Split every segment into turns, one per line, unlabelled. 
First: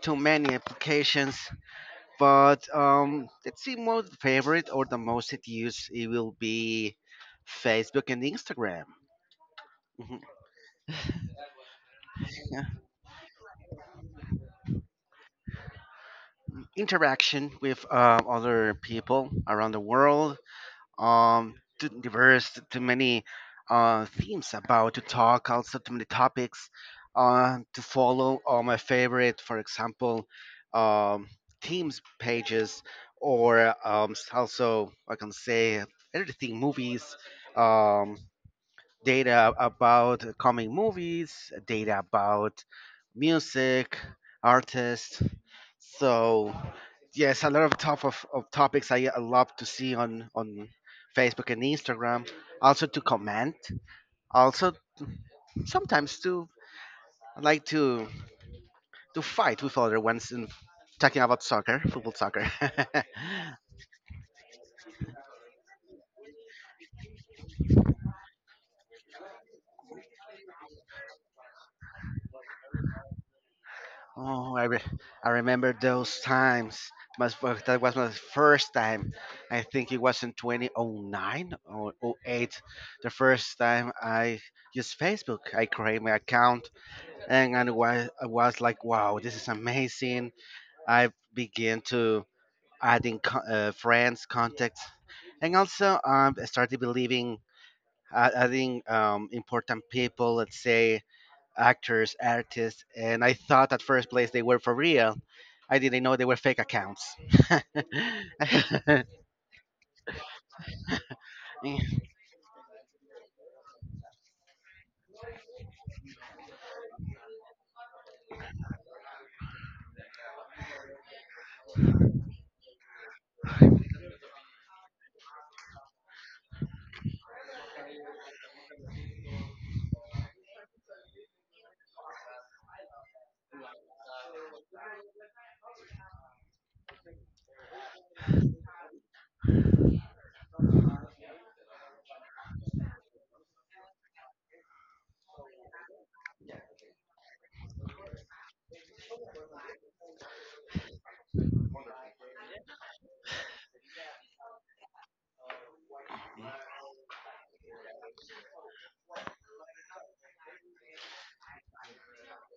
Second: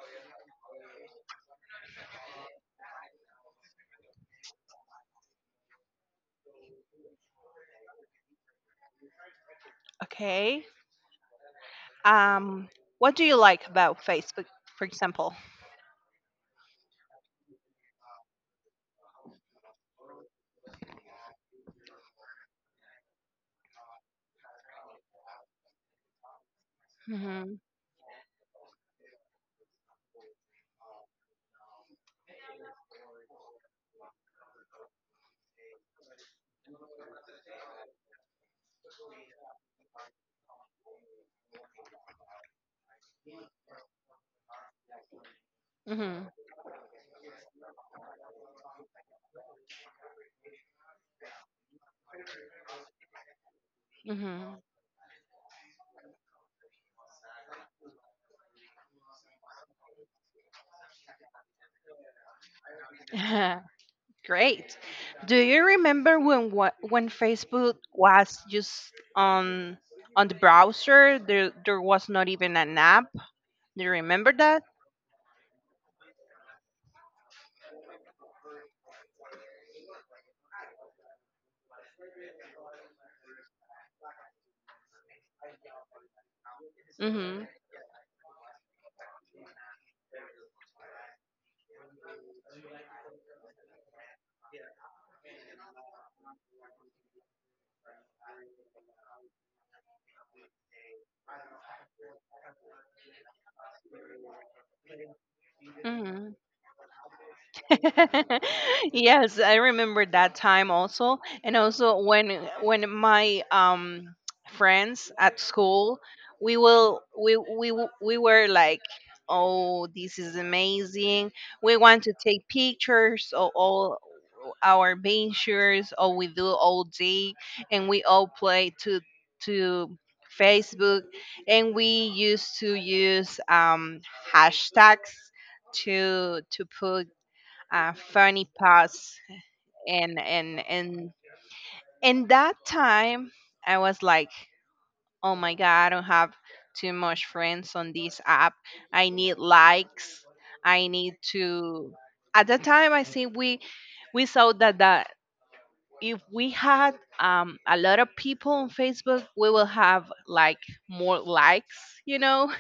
too many applications. But let's see, most favorite or the most it used, it will be Facebook and Instagram. Mhm.
Okay.
Yeah.
Um, what do you like about Facebook, for example?
Interaction with other people around the world, too diverse too many themes about to talk also too many topics
Hmm
to follow all my favorite, for example, um themes pages or also I can say everything movies um data about coming movies, data about music, artists. So yes, a lot of of topics I love to see on Facebook and Instagram. Also to comment.
hmm
Also sometimes to I like to fight with other ones in talking about soccer, football soccer.
Great. Do you remember when when Facebook was just on on the browser? There was not even an app. Do you remember
oh,
that?
I re- I remember those times. But that was my first time. I think it was in 2009 or oh 08. The first time I used Facebook. I created my account
Mm-hmm.
and was I was like, wow, this is amazing. I began to adding friends, contacts, and also I started believing adding important people, let's say actors, artists, and I thought at first place they were for real. I didn't know they were fake accounts. oh
yes, I remember that time also, and also when my friends at school, we will we w- we were like, oh, this is amazing. We want to take pictures of all our ventures, or we do all day, and we all play to to Facebook, and we used to use hashtags to put funny parts and in that time I was like, oh my god, I don't have too much friends on this app. I need likes. I need to, at that time I think we saw that that if we had a lot of people on Facebook we will have like more likes, you know.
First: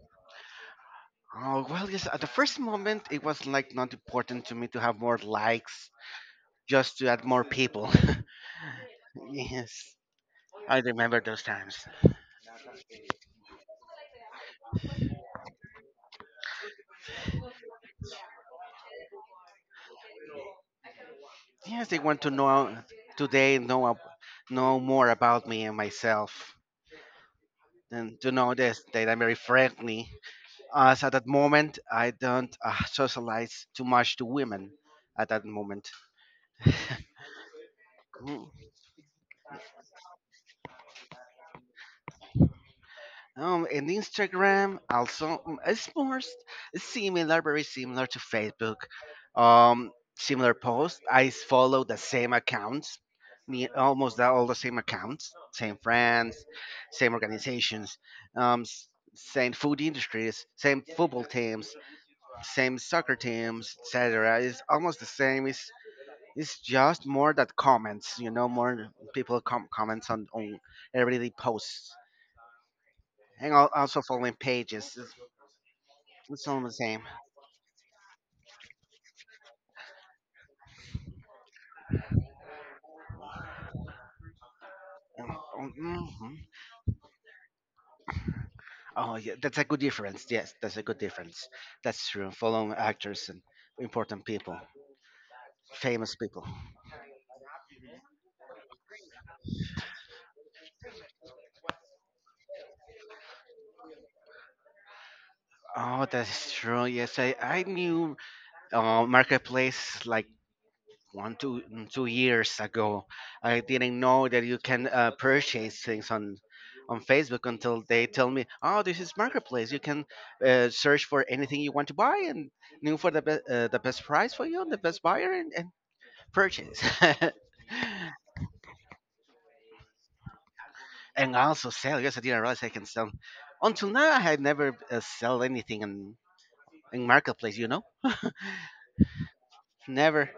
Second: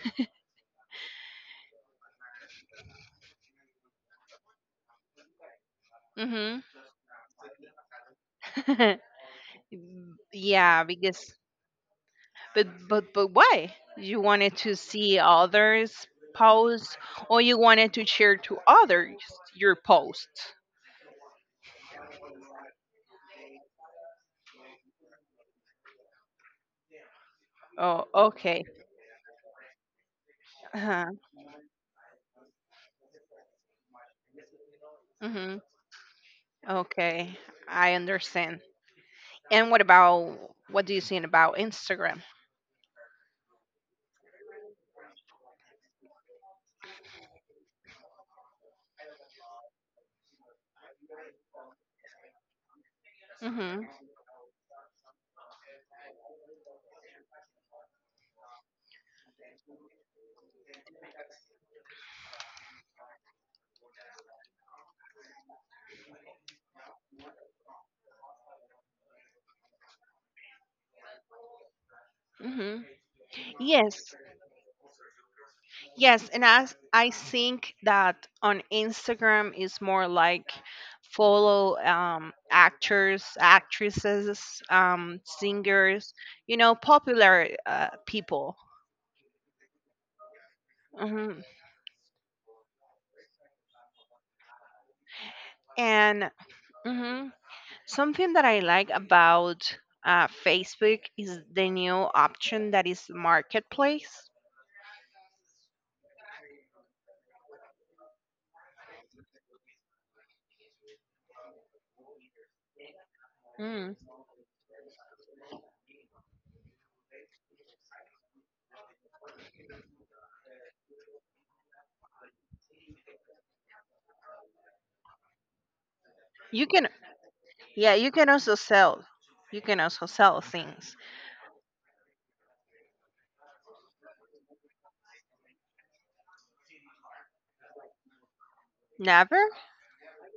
well, yes. At the first moment, it was like not important to me to have more likes,
hmm
just to add more people. Yes, I
yeah,
remember
because
those times.
but but why? You wanted to see others post, or you wanted to share to others your post?
Yes, they want to know today know ab- know more about me and myself,
Oh,
and to know
okay.
this that I'm very friendly. As
Uh-huh.
at that moment, I don't socialize too much to women. At that
hmm
moment,
Okay, I understand. And what about what do you think about Instagram?
and Instagram also it's similar, very similar to Facebook. Um, similar posts. I follow the same accounts,
Hmm
all the same accounts, same friends, same organizations, um, s- same food industries, same football teams, same soccer teams, etc. It's almost the same. It's just more that comments, you know, more people comments on everyday posts
hmm
and also
Yes,
following pages.
Yes, and
It's all the
as
same.
I think that on Instagram is more like follow actors, actresses, singers,
Mhm.
you know, popular people.
Oh, yeah, that's a good difference. Yes, that's a good
Hmm
difference. That's true. Following actors and important people, famous
And
people.
mhm. something that I like about Facebook is the new option that is marketplace.
Oh, that's true. Yes, I knew Marketplace like one, two, mm, 2 years ago. I
Mm.
didn't know that you can purchase things on Facebook until they tell me, oh, this is Marketplace. You can search for anything you want to buy and new for the best price for you and the best buyer. And
You
purchase.
can, yeah, you can also sell. You can also sell things.
And also sell. Yes, I didn't realize I can sell. Until now, I had never sell anything in marketplace. You know,
Never?
never.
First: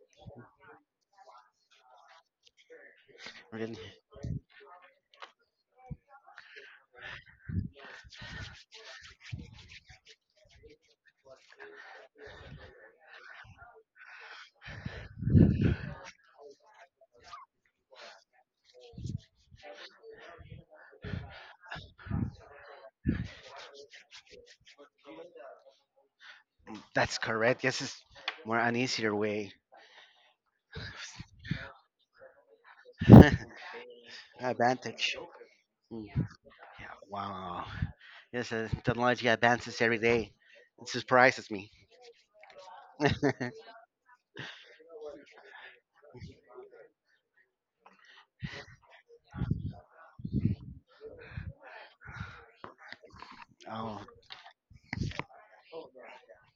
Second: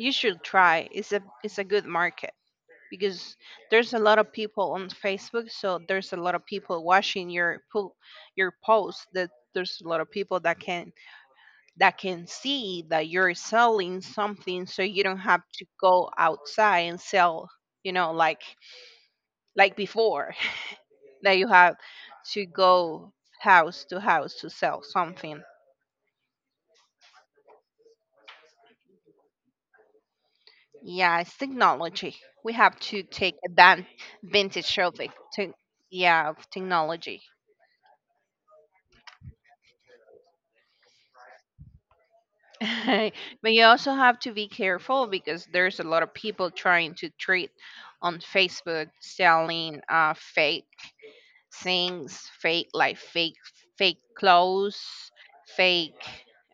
You should try. It's a good market, because
Really.
there's a lot of people on Facebook, so there's a lot of people watching your your post. That there's a lot of people that can see that you're selling something, so you don't have to go outside and sell. You know, like before that you have to go house to house to sell something.
That's correct. Yes, it's more an easier way.
Yeah, it's technology. We have to advantage of it.
Advantage.
Te-
Mm,
yeah, of
yeah.
technology.
Wow. Yes, technology advances every day. It surprises me.
but you also have to be careful because there's a lot of people trying to treat on Facebook selling fake things, fake like
Oh,
fake clothes, fake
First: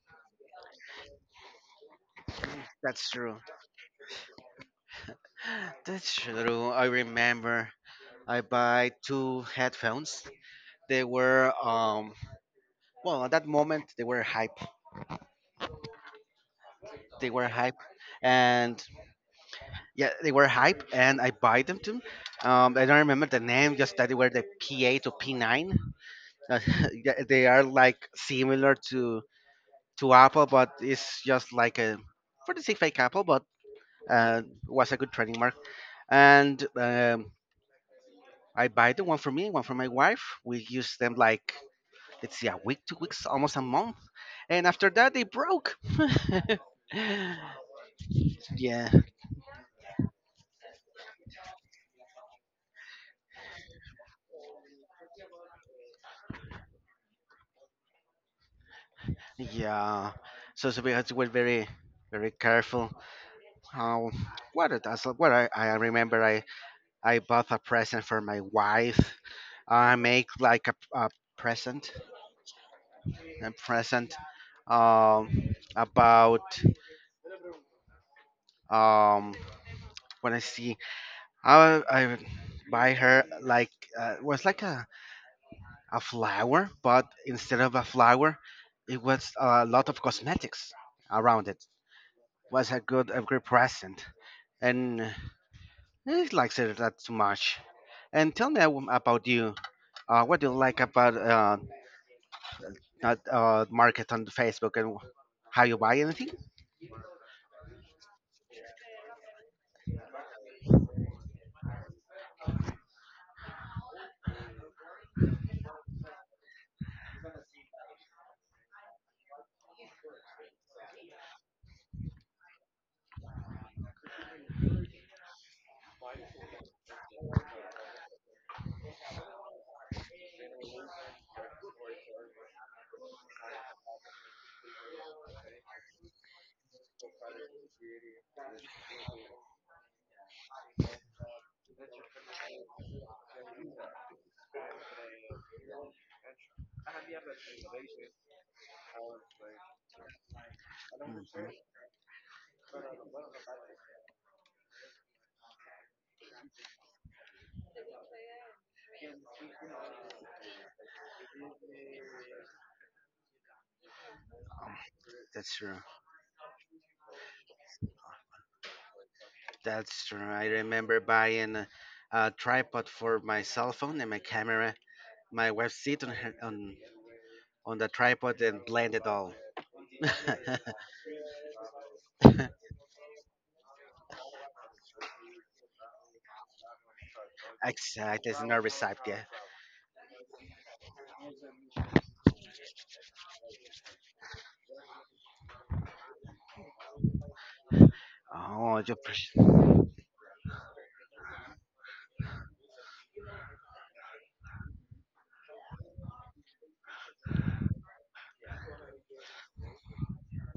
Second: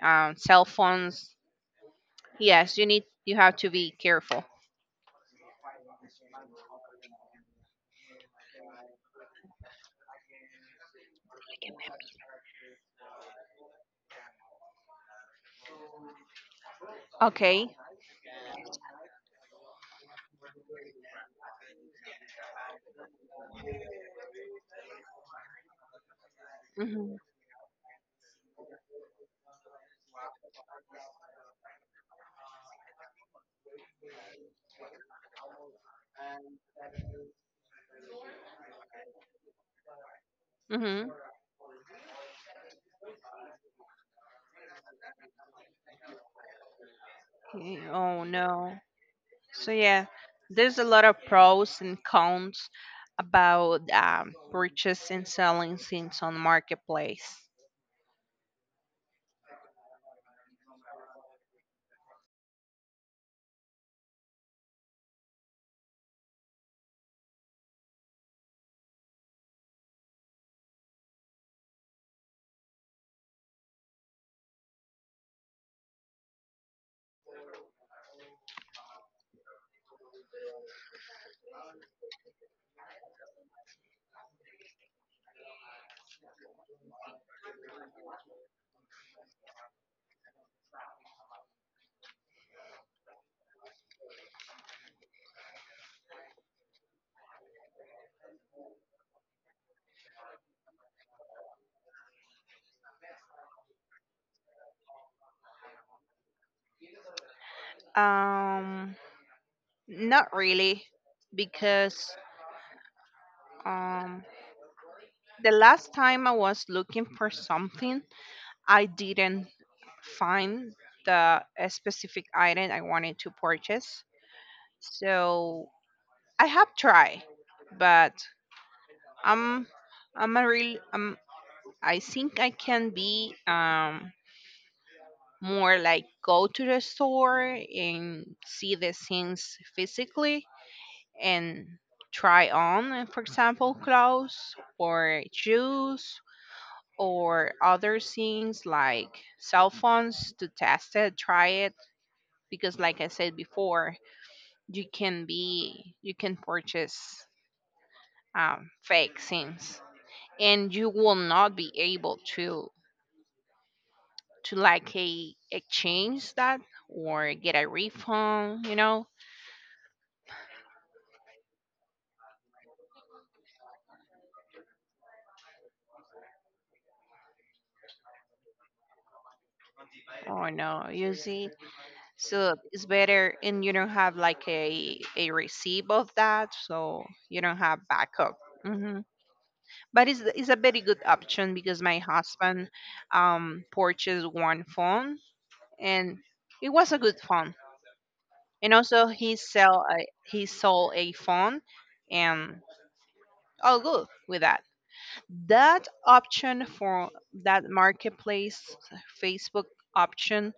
cell phones. Yes,
that's true.
you have to be careful.
That's true. I remember I buy two headphones. They were well, at that moment they were hype. They were
Okay.
hype, and yeah, they were hype, and I buy them too. I don't remember the name, just that they were the P8 or P9. Uh,
Mhm.
yeah, they are like similar to Apple, but it's just like a for the sake fake Apple, but uh, was a good trading mark. And I buy the one for me, one for my wife. We used
Mhm.
them like let's see, a week, 2 weeks, almost a month, and after that they broke.
Y- Oh no.
yeah.
So yeah, there's a lot of pros and cons about purchase and selling things on marketplace.
Yeah, so we had to be very, very careful. How what it does? What I remember, I bought a present for my wife. I make like present, a present, um, about um when I see I buy her like it was like a flower, but instead of a flower, it was a lot of cosmetics around it. Was a good a great present and. He likes it that too much. And tell me about you. What do you like about that market on Facebook and how you buy anything?
Um, Not really, because um, the last time I was looking for something, I didn't find the specific item I wanted to purchase. So I have tried, but I'm I'm a real I think I can be more like go to the store and see the things physically and try on, for example, clothes or shoes or other things like cell phones to test it, try
Mhm.
it. Because, like I said before, you can purchase fake things and you will not be able to
Um,
like a
that's true.
exchange that, or get a refund, you know.
That's true. I remember buying a tripod for my cell phone and my camera. My wife sit on on the tripod and blend it all.
Or no, you see. So it's better, and you don't have like a receipt of that, so you don't have
Exactly,
backup.
it's not recipe.
Hmm
Yeah.
But it's a very good option because my husband purchased one phone, and it was a good phone. And
Oh, you
also
pres-
he sold a phone, and all good with that. That option for that marketplace Facebook option,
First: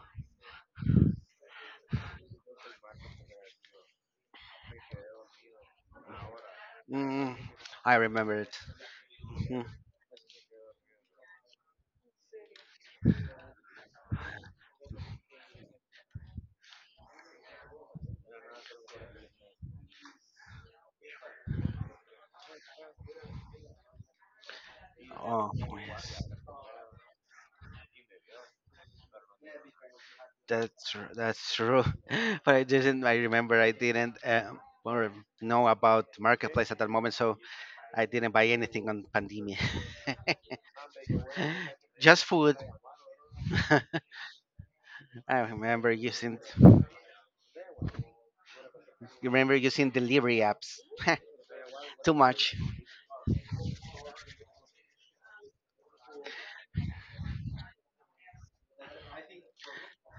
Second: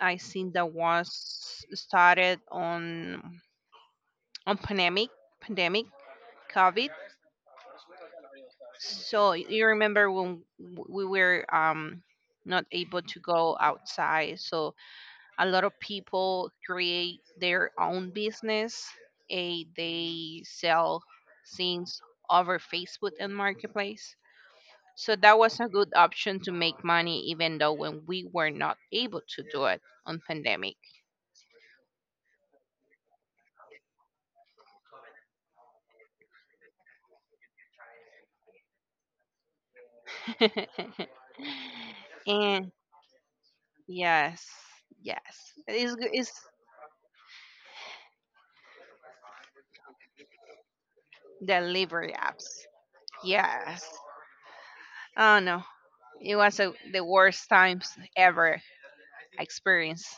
I think that was started on pandemic, pandemic COVID.
mm, I remember it.
So
Mhm.
you remember when we were not able to go outside, so a lot of people create their own business. Eh, they sell things over Facebook and marketplace, so that
Oh,
was a good
yes.
option to make money even though when we were not able to do it on pandemic.
That's that's true. But I didn't. I remember I didn't or know about marketplace at that moment, so I didn't buy anything on pandemia. Just food.
and yes,
I
yes,
remember
it's,
using. You remember using delivery apps.
delivery
Too much,
apps. Yes. Oh no, it was a, the worst times ever experienced.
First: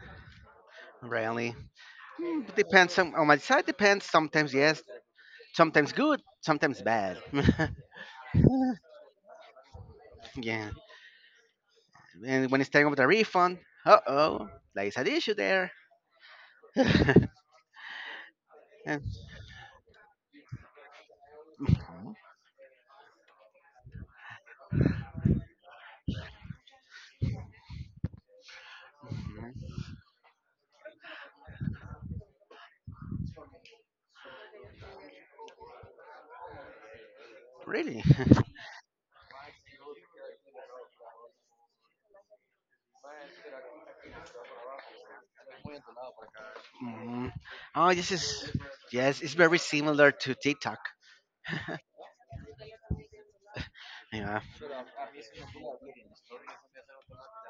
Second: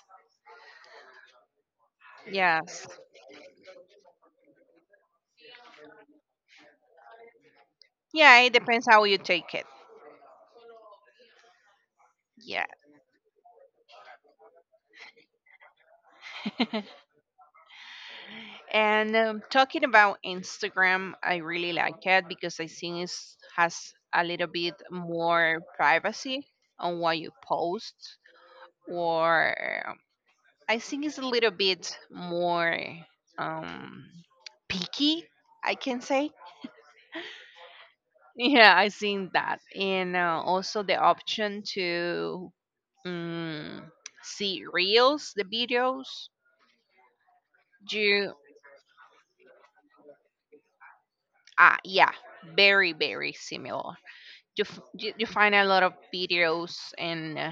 really. Hmm,
Yes.
depends on my side. Depends sometimes yes, sometimes good, sometimes bad.
Yeah, it depends how you take it.
Yeah. And when
Yeah.
it's time of the refund, uh oh, there is an issue there. And
And talking about Instagram, I really like it because I think it has a little bit more privacy on what you post,
mhm.
or I think it's a little bit more um, picky, I can say.
Really?
Yeah, I seen that, and also the option to um, see reels, the videos.
hmm oh, this
You
is yes. It's very similar to TikTok.
ah yeah, very very similar.
Yeah.
You, you find a lot of videos and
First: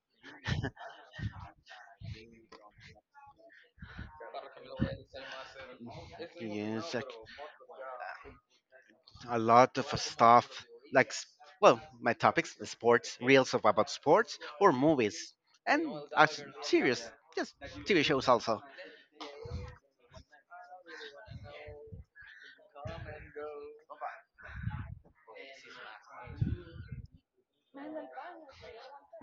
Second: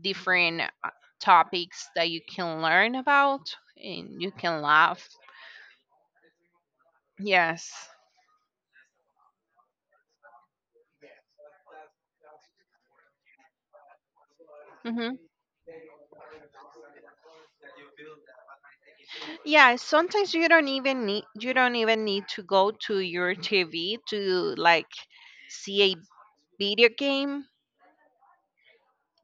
different topics that you can learn about, and you can laugh.
Yes, like
Yes.
a lot of stuff like s- well, my topics: sports, reels of about sports or
Mm-hmm.
movies, and as serious, just TV shows also.
Yeah, sometimes you don't even need to go to your TV to like see a video game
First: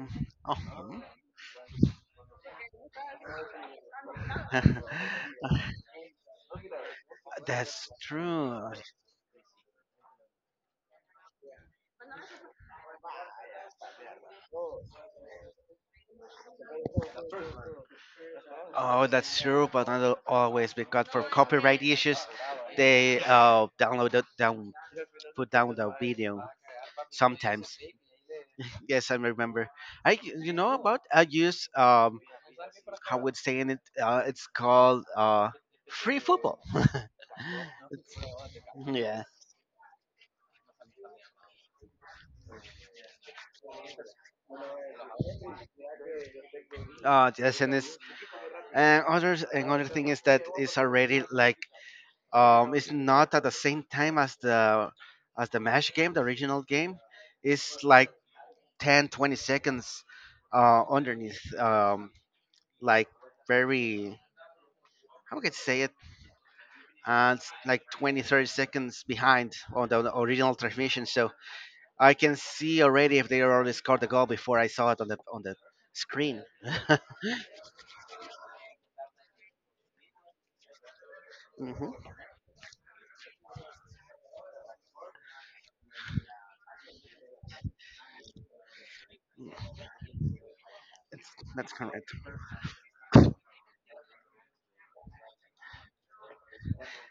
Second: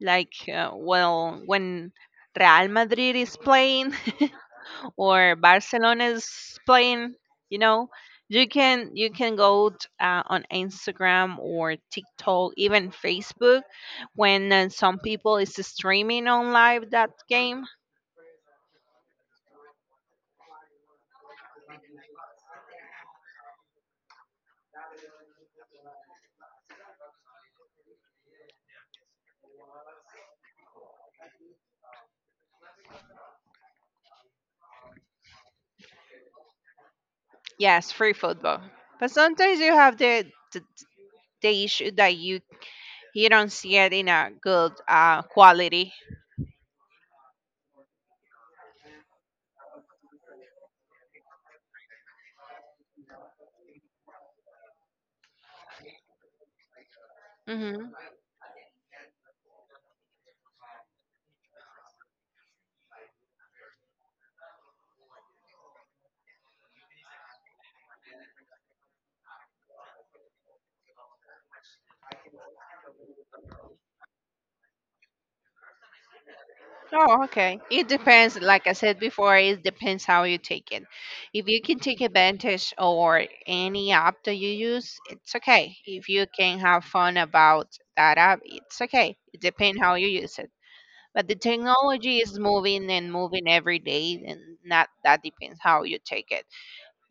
like well when Real Madrid is playing or
Oh.
Barcelona is playing, you
That's
know, you
true.
can on Instagram or TikTok, even Facebook, when some people is streaming on live that game.
Oh, that's true, but not always because for copyright issues, they download the, down put down the video sometimes. Yes, I remember. I you know about I use how would say in it it's called free football.
Yes, free football. But
Yeah.
sometimes you have the the, the issue that you don't see it in a good quality.
Yes, and it's and others another thing is that it's already like it's not at the same time as the match game, the original game. It's like ten, 20 seconds underneath like very how can I say it, it's like 20, 30 seconds behind on the original transmission, so I can see already if they already scored the goal before I saw it on the screen.
Oh, okay. It depends. Like I said before, it depends how you take it. If you can take
hmm
advantage or any app that you use, it's okay. If you can have fun about that app, it's okay. It depends how you use it. But the
that's correct.
technology is moving and moving every day, and not that depends how you take it.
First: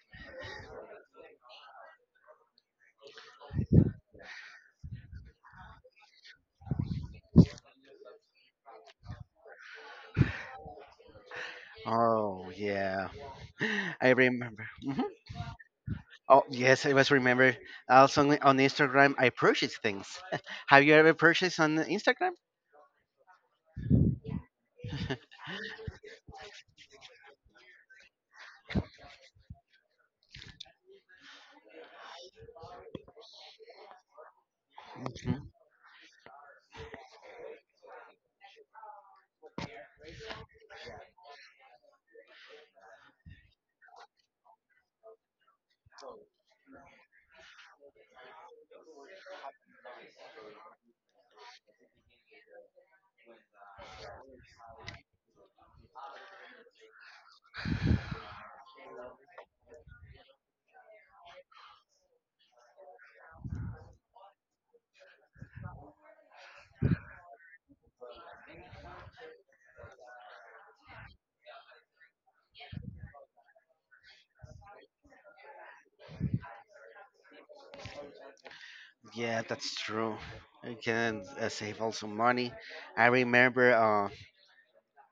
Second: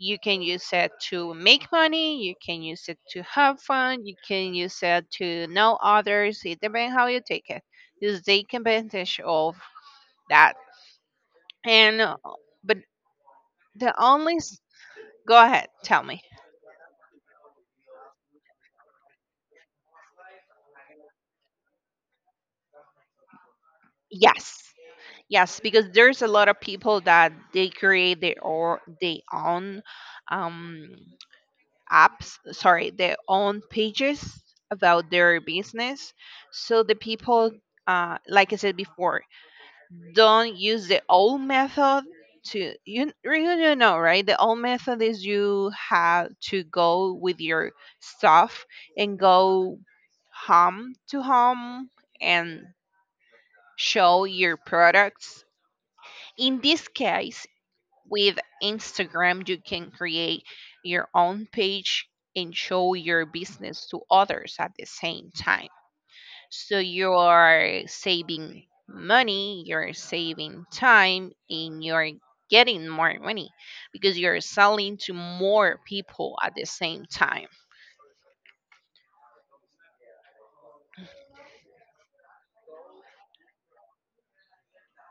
You can use it to make money. You can use it to have fun. You can use it to know others. It depends how you take it. Just take advantage of that, and
Oh
but
yeah.
the
I
only s-
remember hmm
go ahead, tell me.
oh yes, I was remember also on Instagram I purchase things. Have you ever purchased on Instagram?
Yes, yes because there's a lot of people that they create their own um apps sorry their own pages about their
Mm-hmm.
business, so the people, like I said before, don't use the old method to, you know, right, the old method is you have to go with your stuff and go home to home and show your products. In this case, with Instagram you can create your own page and show your business to others at the same time, so you're saving money, you're saving time, and you're getting more money because you're selling to more people at the same time.
Yeah, that's true. You can save also money. I remember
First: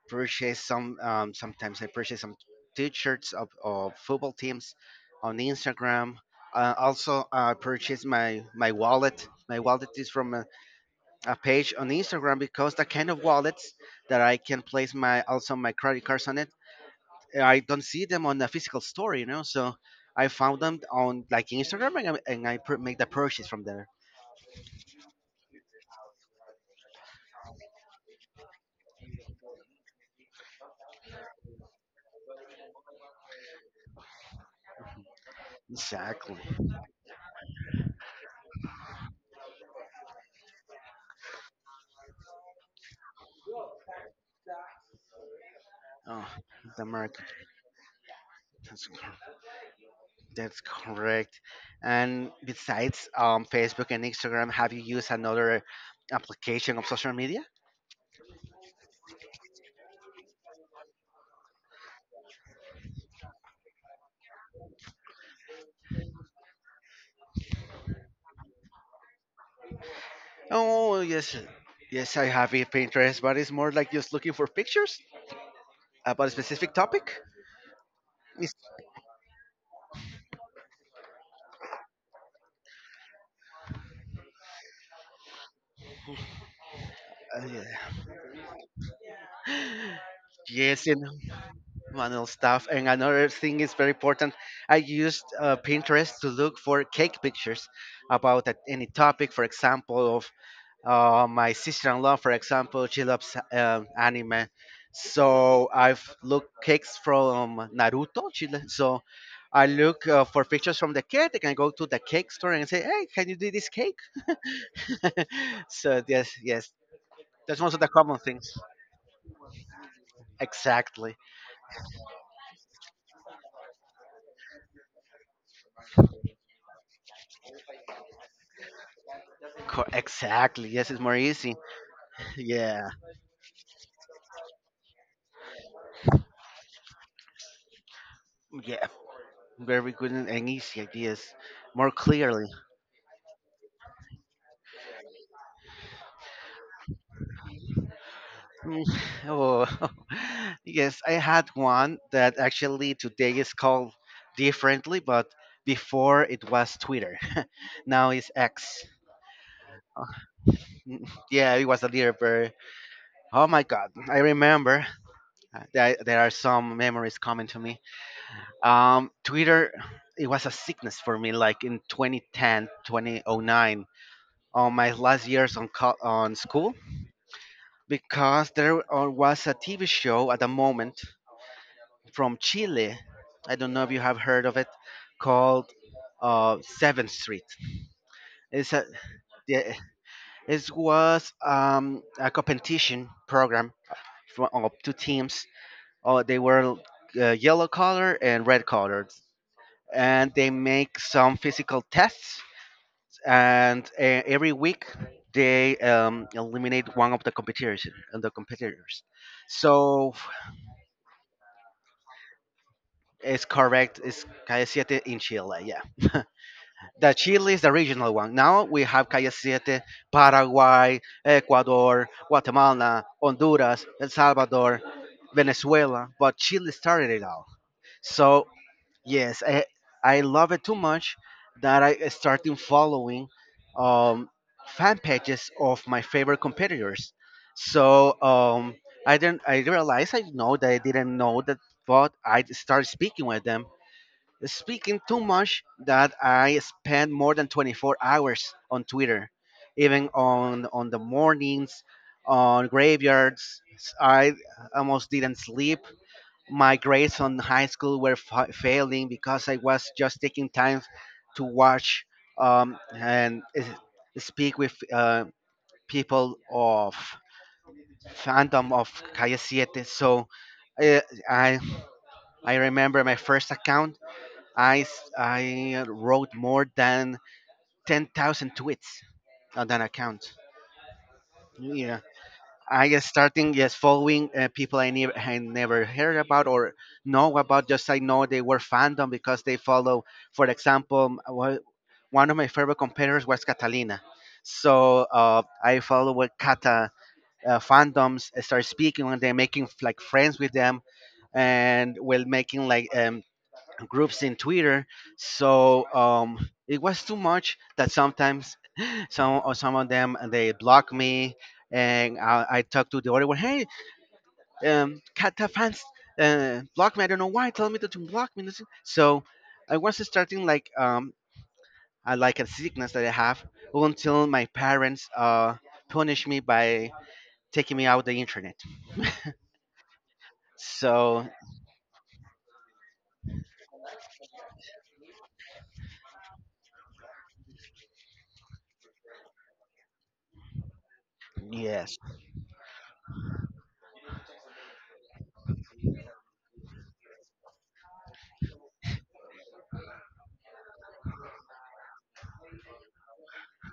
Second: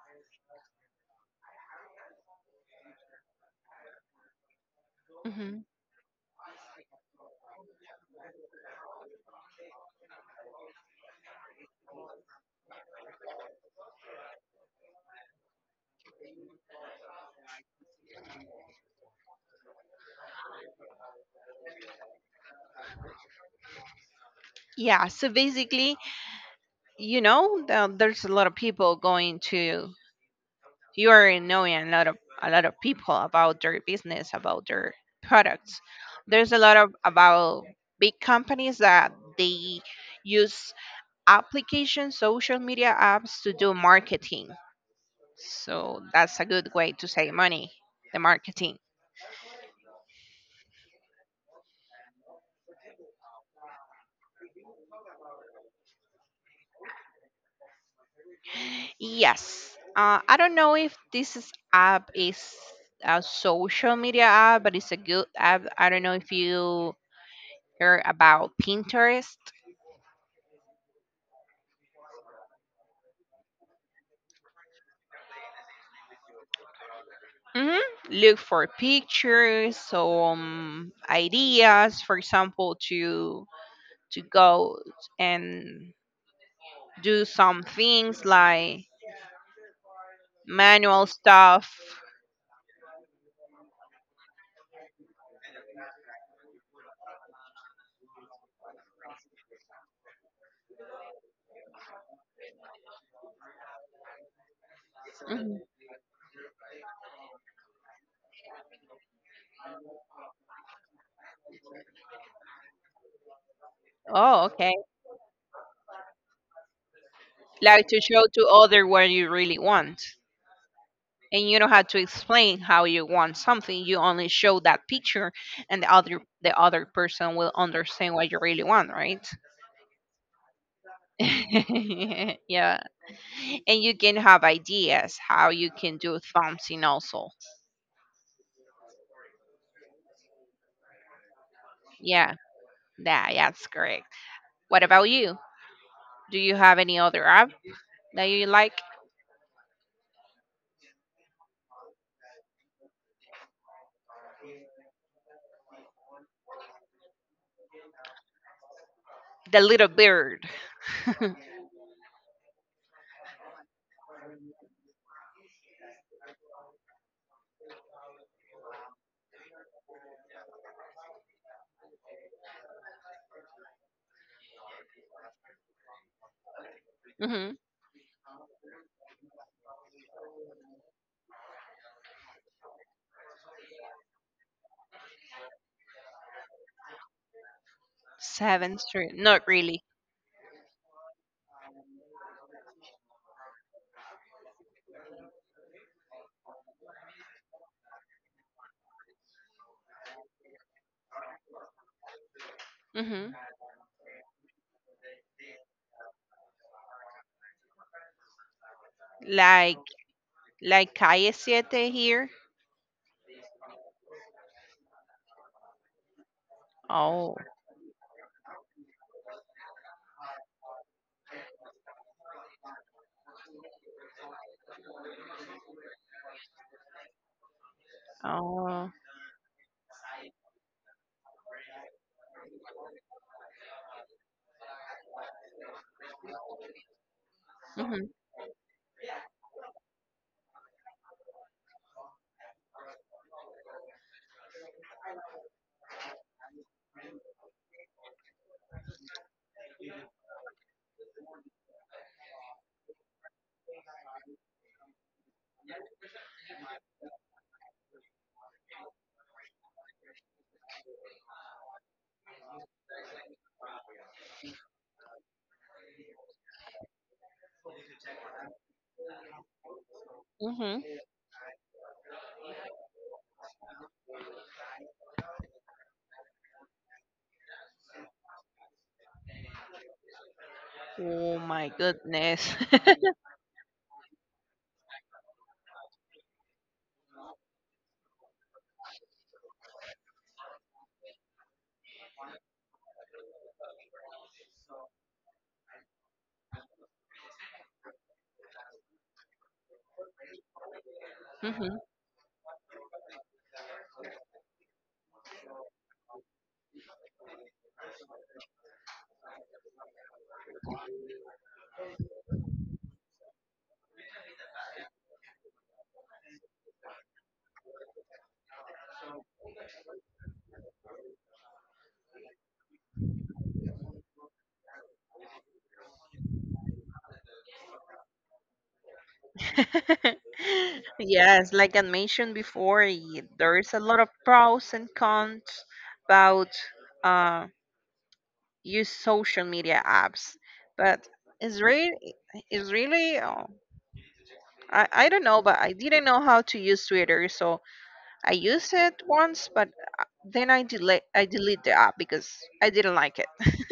purchase some sometimes I purchase some t-shirts of football teams on
Hmm
Instagram. Also, I purchase my wallet. My wallet is from a page on Instagram because the kind of wallets that I can place my also my credit cards on it. I don't see them on the physical store, you know. So I found them on like Instagram and I make the purchase from there.
Yeah, so basically, you know, there's a lot of people going to, you're knowing a lot of people about their business, about their products.
Exactly.
There's a lot of about big companies that they use applications, social media apps to do marketing. So
Oh,
that's a good
the
way to
Merc.
save money, the marketing.
That's that's correct. And besides Facebook and Instagram, have you used another application of social media?
Yes. I don't know if this is app is a social media app, but it's a good app. I don't know if you heard about Pinterest.
Oh yes, yes, I have a Pinterest, but it's more like just looking for pictures about a specific topic.
Hmm Look
It's,
for pictures, some ideas, for example, to go and do some
yeah.
things like
Yes, and
manual stuff.
manual stuff. And another thing is very important. I used Pinterest to look for cake pictures about any topic, for example. My sister-in-law, for example, she loves anime, so
Mhm.
I've looked cakes from Naruto. So I look for pictures from the cake. I can go to the cake store and say, "Hey, can you do this cake?"
Oh, okay.
So yes, yes, that's one of the
Like to
common
show
things.
to other what you really want.
Exactly,
And you don't have to explain how you want something. You only show that picture and the other person will understand what you really want, right?
Exactly. Yes, it's more easy.
yeah.
Yeah,
And you can have ideas how you can do something also.
yeah, very good and easy ideas, more
Yeah,
clearly.
that that's correct. What about you? Do you have any other app that you like?
Mm, oh, yes, I had one that actually today is called differently, but before it was Twitter. Now it's X.
The little bird.
Mm, yeah, it was a little bit. Oh my God, I remember. There are some memories coming to me. Twitter, it was a sickness for me, like in 2010, 2009, on my last years on on school,
Mhm.
because there was a TV show at the moment from Chile. I don't know if you have heard of it, called Seventh Street. It's
Seventh
a,
Street. Not
yeah,
really.
it was a competition program from of two teams. They were yellow color and red colored, and they make some physical tests.
Hmm
And every week they eliminate one of the competitors. And the competitors.
Like
So
Calle Siete here.
it's correct. It's Calle Siete in Chile. Yeah. That
Oh.
Chile is the regional one. Now we have Calle Siete, Paraguay, Ecuador, Guatemala, Honduras, El Salvador, Venezuela, but Chile started it all. So,
Oh.
yes, I love it too much that I started following um, fan pages of my favorite competitors.
hmm
So, I didn't, I realized I know that I didn't know that, but I started speaking with them speaking too much that I spend more than 24 hours on Twitter, even on the mornings, on graveyards. I almost didn't sleep. My grades on high school were failing because I was just taking time to watch and speak with people of fandom of Calle Siete. So
hmm
uh, I I remember my first account. I wrote more than 10,000 tweets on that account.
Oh my
Yeah,
goodness.
I just starting just following people I never heard about or know about. Just I know they were fandom because they follow. For example, one of my favorite competitors was Catalina, so I follow what Kata fandoms. I start speaking and they're making like friends with them,
Mhm.
and while making like groups in Twitter. So it was too much that sometimes some or some of them they block me, and I talk to the other one. Hey, Kata fans, block me. I don't know why. Tell me that you block me. So I was starting like I like a sickness that I have until my parents punish me by taking me out the internet. So
Yes, like I mentioned before, there is a lot of pros and cons about uh, use social media apps, but it's really,
yes.
it's really, uh, I don't know, but I didn't know how to use Twitter, so I used it once, but then I delete the app because I didn't like it.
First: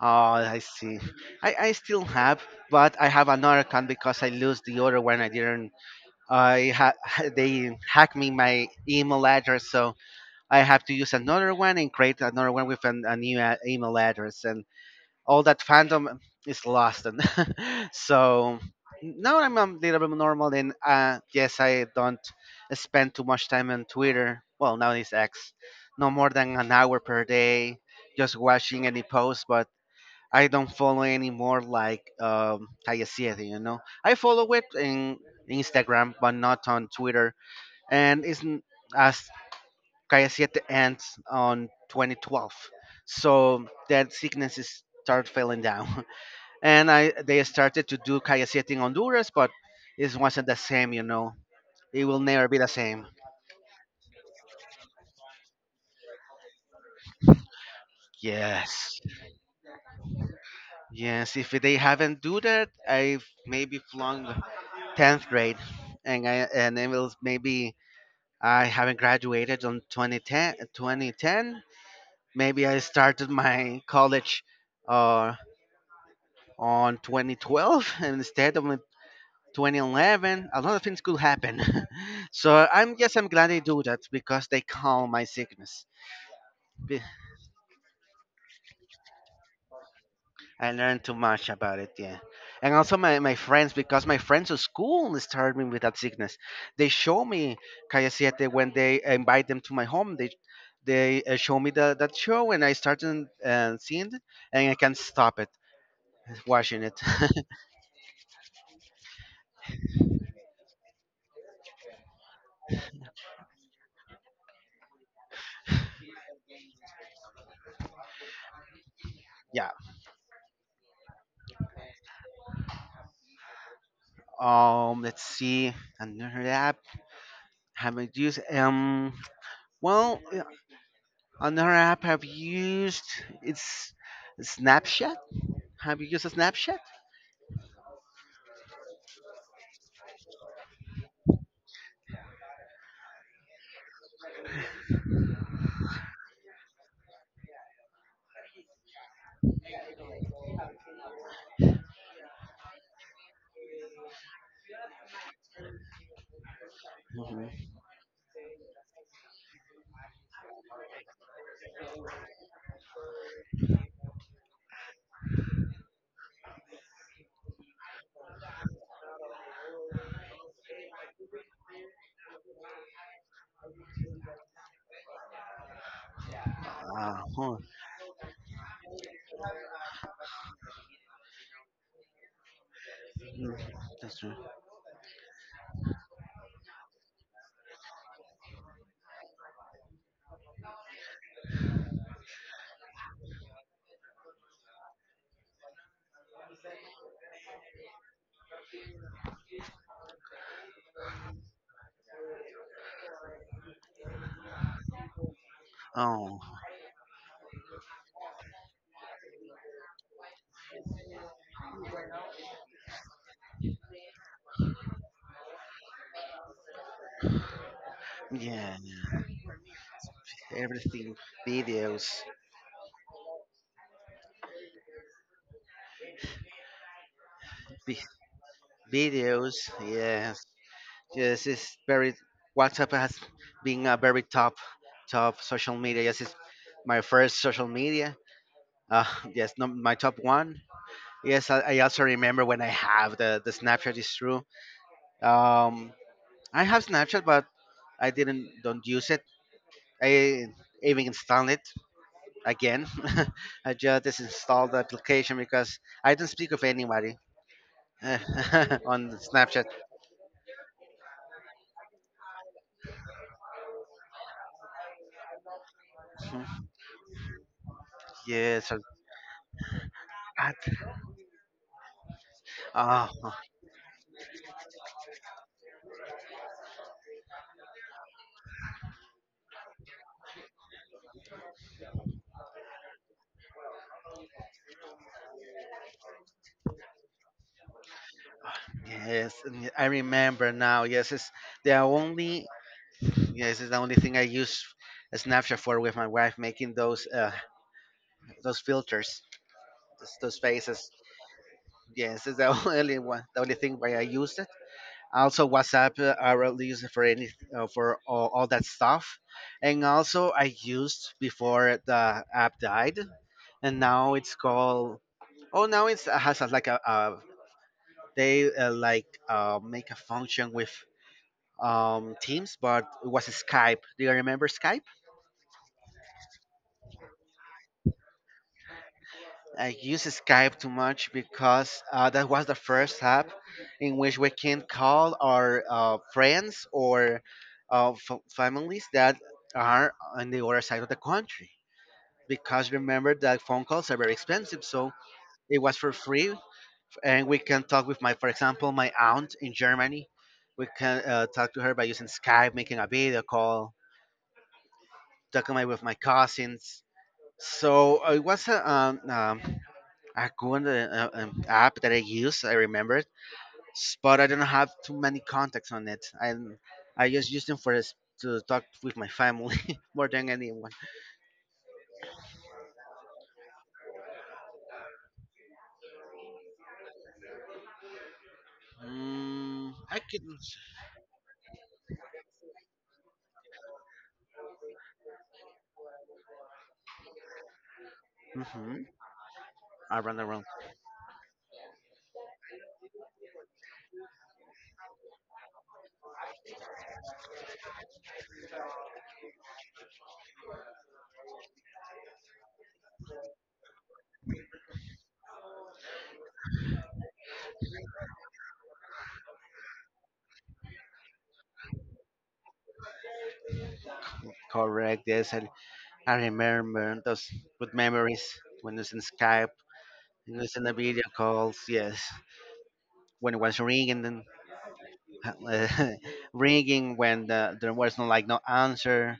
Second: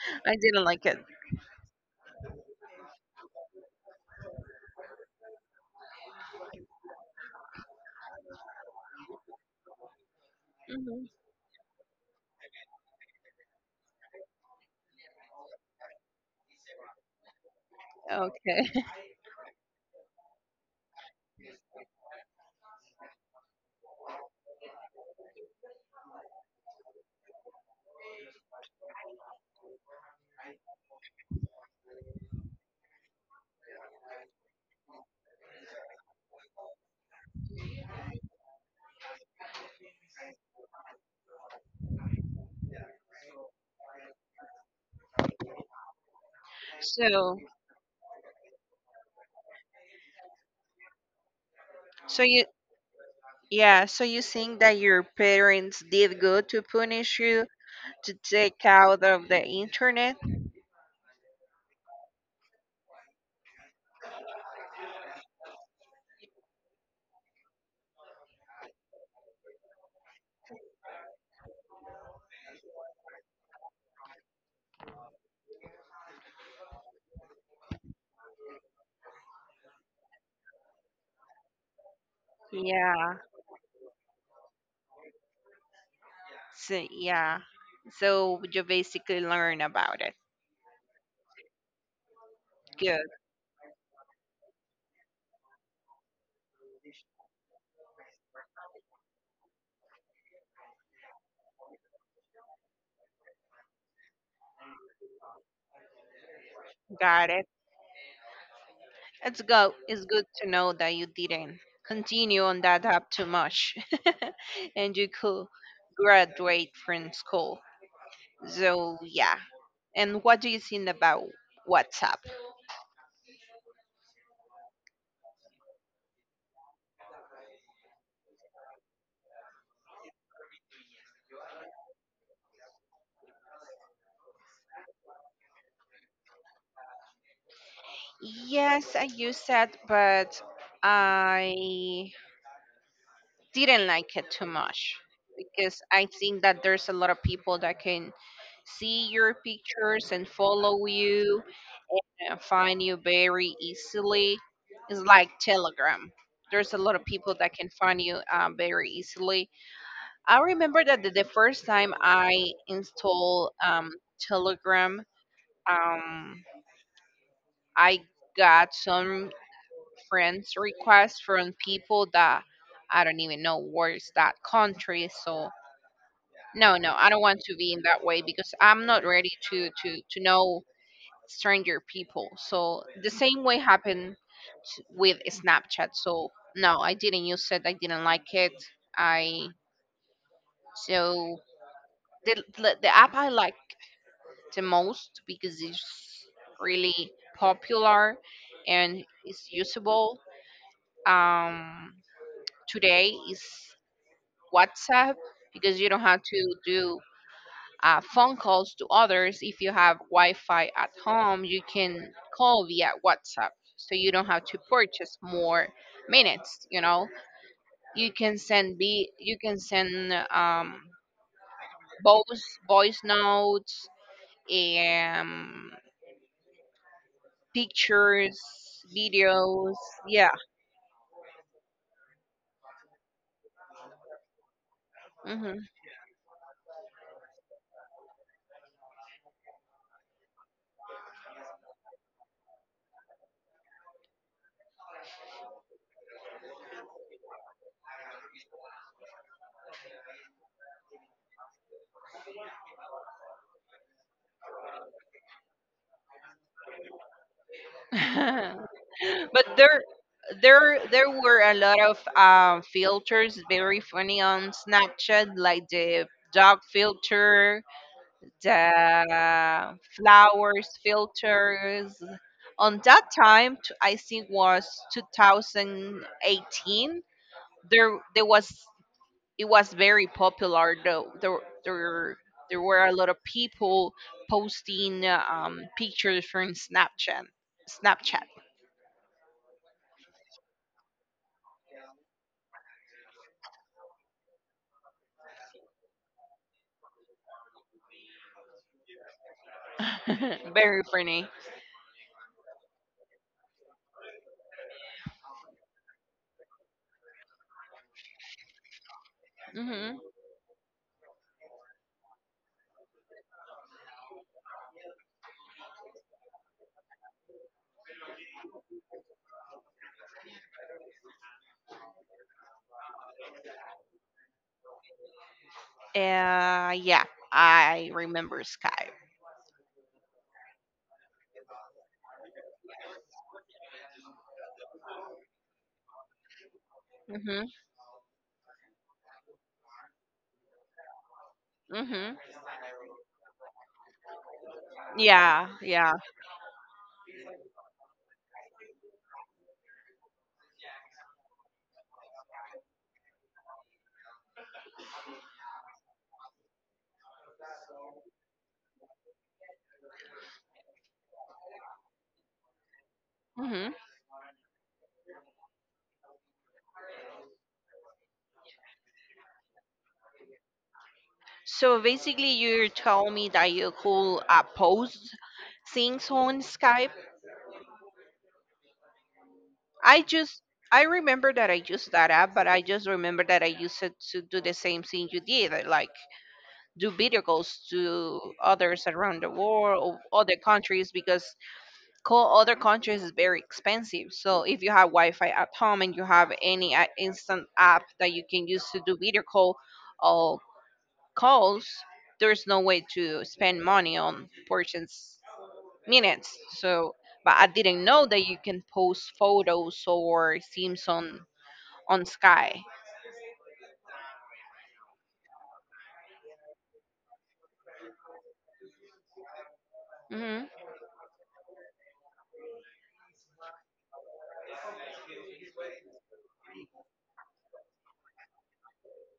Oh,
I
I
didn't like
see.
it.
I still have, but I have another account because I lose the other one. I didn't. I ha- they hacked me my email address, so I have to
Mhm.
use another one and create another one with a new email address, and all that fandom is lost. And so
Okay.
now I'm a little bit normal, and yes, I don't spend too much time on Twitter. Well, now it's X, no more than an hour per day, just watching any post, but I don't follow anymore like Hayasiete. I follow it in Instagram but not on Twitter, and it's not as Hayasiete ends on 2012. So that sickness is start falling down. And I
So
they started to do Hayasiete in Honduras, but it wasn't the same. It will
so you
never be the same.
yeah, so you think that your parents did good to punish you to take
Yes.
out of the internet?
Yes, if they haven't do that, I've maybe flung 10th grade and it will maybe I haven't graduated on 2010, 2010. Maybe I started my college uh, on 2012 instead of in 2011. A lot of things could happen. so I'm
Yeah.
yes, I'm glad they do that because they calm my sickness.
So yeah. So you basically learn about it.
I learned too much about it, yeah. And also
Good.
my friends, because my friends at school started me with that sickness. They show me Calle Siete when they invite them to my home. They show me that show and I started seeing it and I can't stop it, watching it.
Got it. It's good to know that you didn't continue on that app too much and you could graduate from school. So yeah.
yeah.
And what do you think about WhatsApp?
Let's see. Another app have I used? Well, yeah, another app I've used. It's Snapchat. Have you used a Snapchat?
Yes, I used that, but I didn't like it too much because I think that there's a lot of people that can see your pictures and follow you and find you very easily. It's like Telegram. There's a lot of people that can
Mhm.
find you very easily. I remember that the first time I installed Telegram, um, I got some friends requests from people that I don't even know where's that country. So no, no, I don't
Ah,
want to
huh.
be in that way because I'm not ready to know stranger people. So the same
Mm,
way happened
that's true.
with Snapchat. So no, I didn't use it. I didn't like it. I so the app I like the most, because it's really popular and it's usable Um, today, is WhatsApp, because you don't have
Oh,
to do phone calls to others. If you have Wi Fi at home, you can call via WhatsApp. So you don't have to purchase more minutes. You know, you can
yeah,
send be you can send
everything, videos,
both voice notes and
vi-
pictures,
videos.
videos. Yeah.
Yes, yes, it's very. WhatsApp has been a very top, top
hmm
social media. Yes, it's my first social media. Uh, yes, no, my top one. Yes, I also remember when I have the Snapchat is true. Um, I have Snapchat, but I didn't don't use it. I even installed it again. I just disinstalled the application because I don't speak with anybody on
But
Snapchat.
there, there, there were a lot of filters, very funny on Snapchat, like the dog
Mhm.
filter,
Yes, or-
the flowers
at-
filters. On that
oh,
time, I think was 2018. There, there was it was very popular. Though there, there, there were a lot of people posting pictures from Snapchat. Snapchat,
yes, and I remember now. Yes, it's the only. Yes, it's the only thing I use Snapchat for with my wife, making those filters, those
very
faces.
funny.
Yes, it's the only one, the only thing why I use also WhatsApp. I really use it for any for all that stuff, and
Mhm.
also I used before the app died, and now it's called, oh, now it has a they like make a function with Teams, but it was Skype. Do you remember Skype?
Yeah, I remember Skype.
I use Skype too much because that was the first app in which we can call our friends or
Mhm.
families that are on the other side of the country.
Mhm.
Because remember that phone calls are very expensive, so
Yeah,
it was
yeah.
for free, and we can talk with my, for example, my aunt in Germany. We can talk to her by using Skype, making a video call, talking with my cousins. So it was a good app that I use. I remember it,
Mhm.
but I don't have too many contacts on it. I just use them for this, to talk with my family more than anyone.
So basically, you tell me that you could post things on Skype.
Mm,
I just I remember that I used that app, but I just remember that I used it to do the same thing you did, like do video calls to
mm-hmm.
others around the world
Around
or
the
other
room,
countries because other countries is very expensive. So if you have Wi-Fi at home and you have any instant app that you can use to do video call or calls, there's no way to spend money on purchase minutes. So, but I didn't know that you can post photos or themes on Sky.
correct. Yes, I remember those good memories when it's in Skype, when
hmm
it's in the video calls. Yes, when it was ringing, then uh, ringing when there was no like no answer.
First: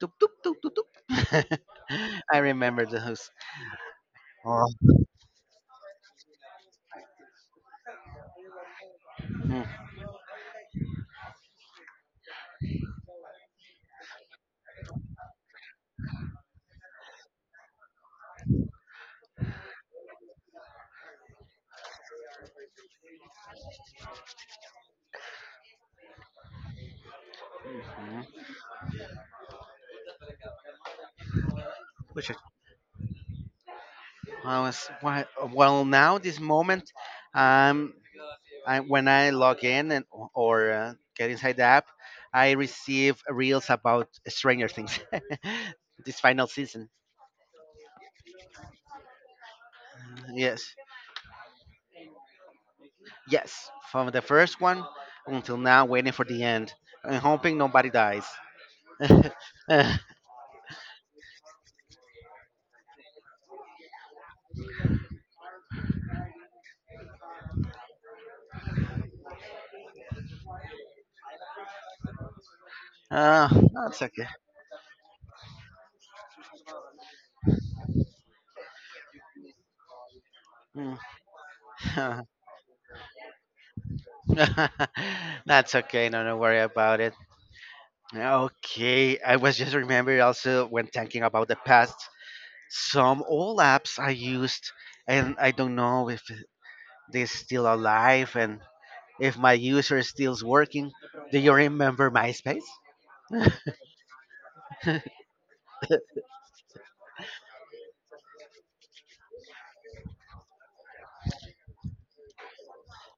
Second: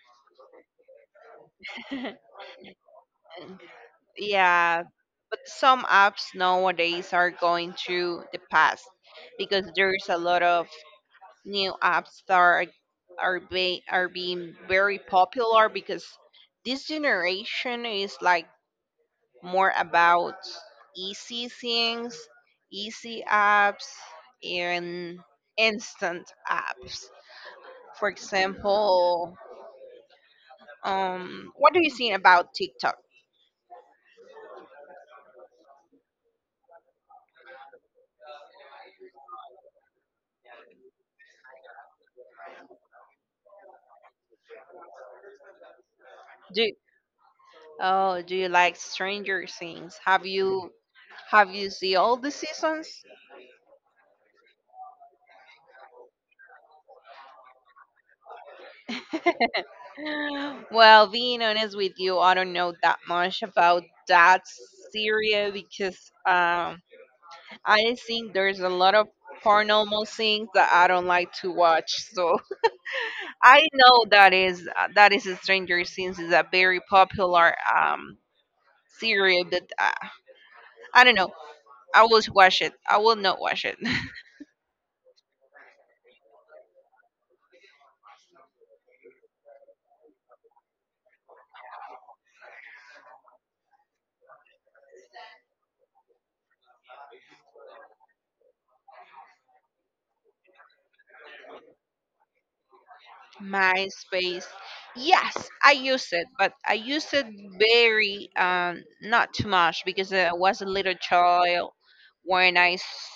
Toop, toop, toop, toop, toop. I remember those. Oh.
yeah, but some apps nowadays are going to the past because
Mhm.
there's a lot of new apps that are are being very popular because this generation is like more about easy things, easy apps, and instant apps. For example, what do you think
Which is-
about TikTok?
I was why- well now this moment, um, I, when I log in and or get inside the app, I receive reels about Stranger Things, this final
Do
season.
oh, do you like Stranger Things?
Yes,
Have you see all the seasons?
yes, from the first one until now, waiting for the end and hoping nobody dies. uh,
Well, being honest with you, I don't know that much about that area because I think there's a lot of paranormal things that I don't like to watch. So I
that's,
know that is Stranger Things is a very popular series, but
mm.
I don't know. I will watch it. I will not watch it.
That's okay. No, don't worry about it. Okay, I was just remembering also when thinking about the past, some old apps I used, and I don't know if they're still alive and if my user is still working. Do you remember MySpace?
MySpace. Yes, I used it, but I used it very not too much because I was a little child when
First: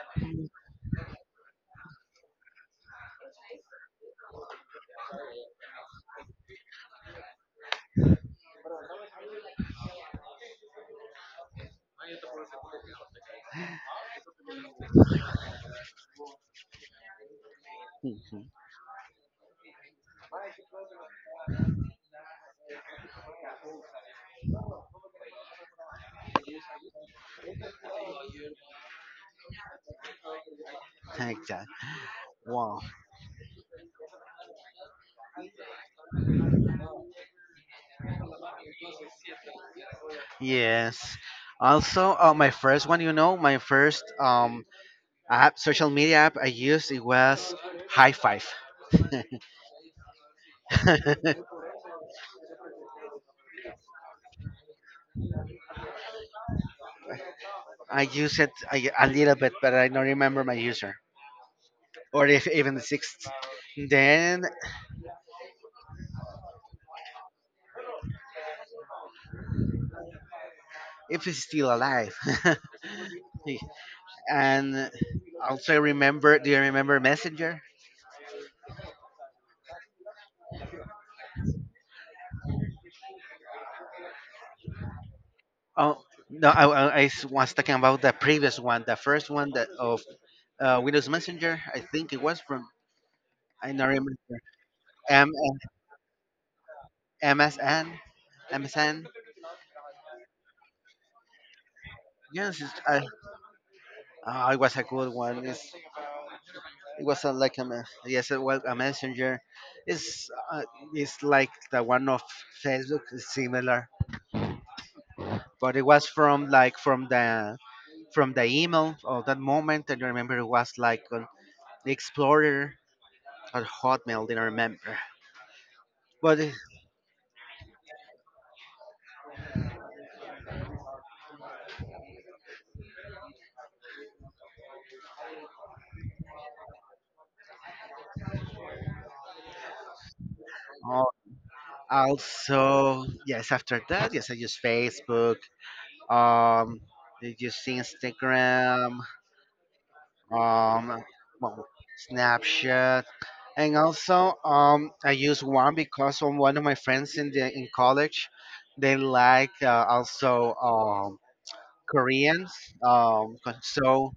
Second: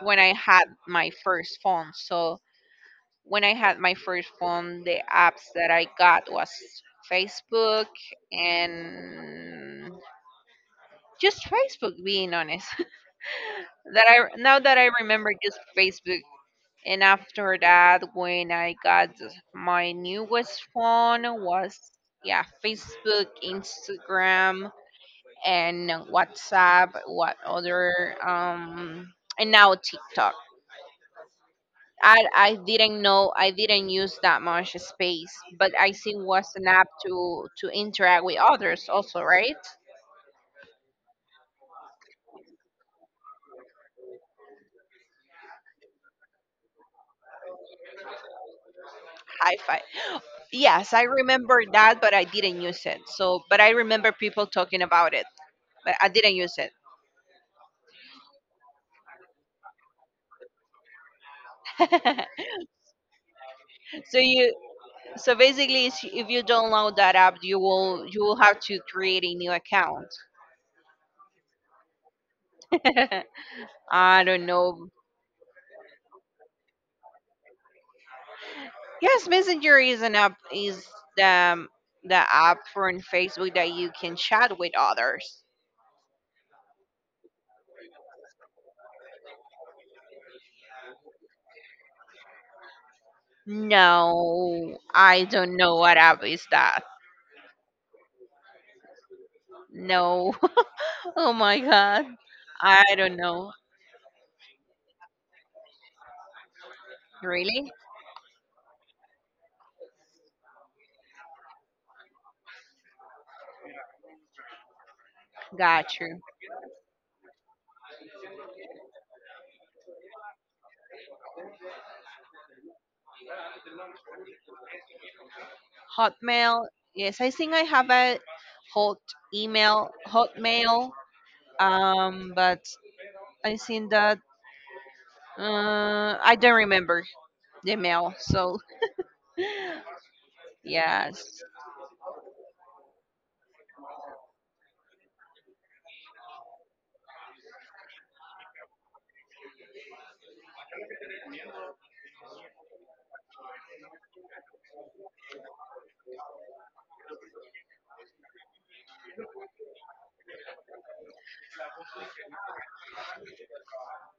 when I had my first phone. So when I had my first phone, the apps that I got was Facebook and just Facebook. Being honest, that I now that I remember, just Facebook. And after that, when I got my newest phone was yeah, Facebook, Instagram, and WhatsApp. What other and now TikTok.
exactly.
I I
Wow.
didn't know I didn't use that much space, but I see was an app to interact with others also, right?
Yes. Also, my first one, my first app, social media app I used, it was High Five.
Hi fi. Yes, I remember that, but I didn't use it. So, but I remember people talking about it, but I didn't use it.
I use it a little bit, but I don't remember my user, or if even the sixth,
so
then
you So basically, if you download that app, you will have to create a new account.
if he's still alive.
I don't know.
And also remember, do you remember Messenger?
Yes, Messenger is an app is the app from Facebook that you can chat with others.
Oh no, I was talking about the previous one, the first one that of Windows Messenger. I think it was from, I don't remember.
No, I
M
don't know what app is that.
MSN MSN.
No. oh my god.
Yes, it's,
I don't know.
oh, it was a good one. It was a, like a
Really?
me- yes, it was a messenger. It's uh, it's like the one of Facebook, it's similar, but it
Got
was
you.
from like from the email of that moment, and I remember it was like on Explorer or Hotmail, didn't remember, but
Hotmail. Yes, I think I have a hot email hotmail. But I seen that. I don't remember the mail. So
al-
yes.
also, yes, after that, yes, I use Facebook, um I use Instagram, um well, Snapchat, and also I use one because of one of my friends in the in college. They like also Koreans. So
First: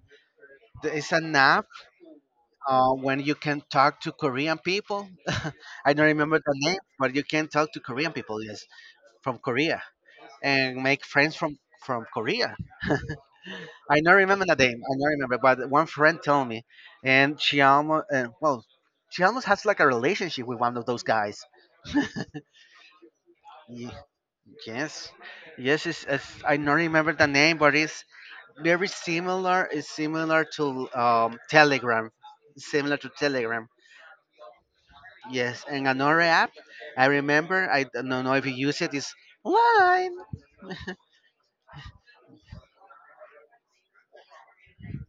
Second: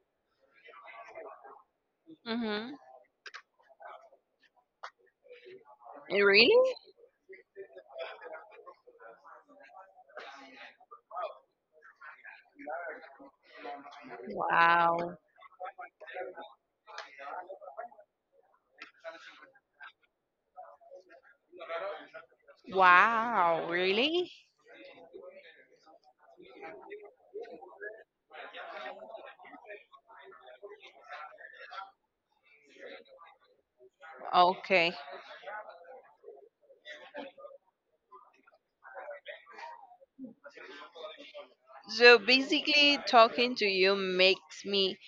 there is an app
Mhm.
when you can talk to Korean people. I don't
Eh,
remember
really?
the name, but you can talk to Korean people, yes, from Korea, and make friends from Korea. I don't remember the name. I don't
Wow.
remember, but one friend told me, and she almost, well, she almost has like a relationship with one of those guys.
Wow.
Ye-
Really?
Yes, yes, I don't remember the name, but it's very similar, is similar to Telegram, similar to Telegram.
Okay.
Yes, and another app I remember. I don't know if you use it. Is Line.
So basically, talking to you makes me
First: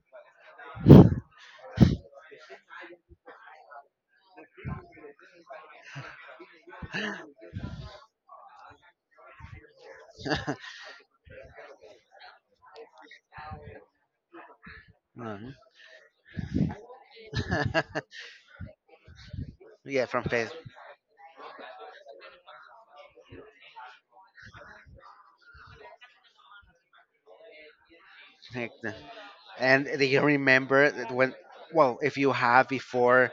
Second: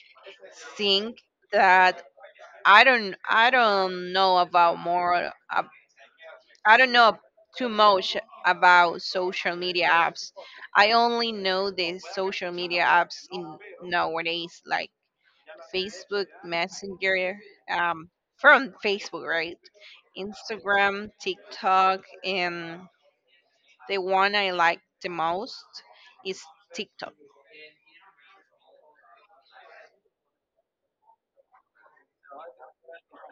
think that I don't know about more. I don't know too much about social media apps. I only know the social media apps in nowadays, like
Mhm.
Facebook Messenger, um, from Facebook, right?
yeah, from Facebook.
Instagram, TikTok, and the one I like the most is TikTok.
And do you remember that when? Well, if you have before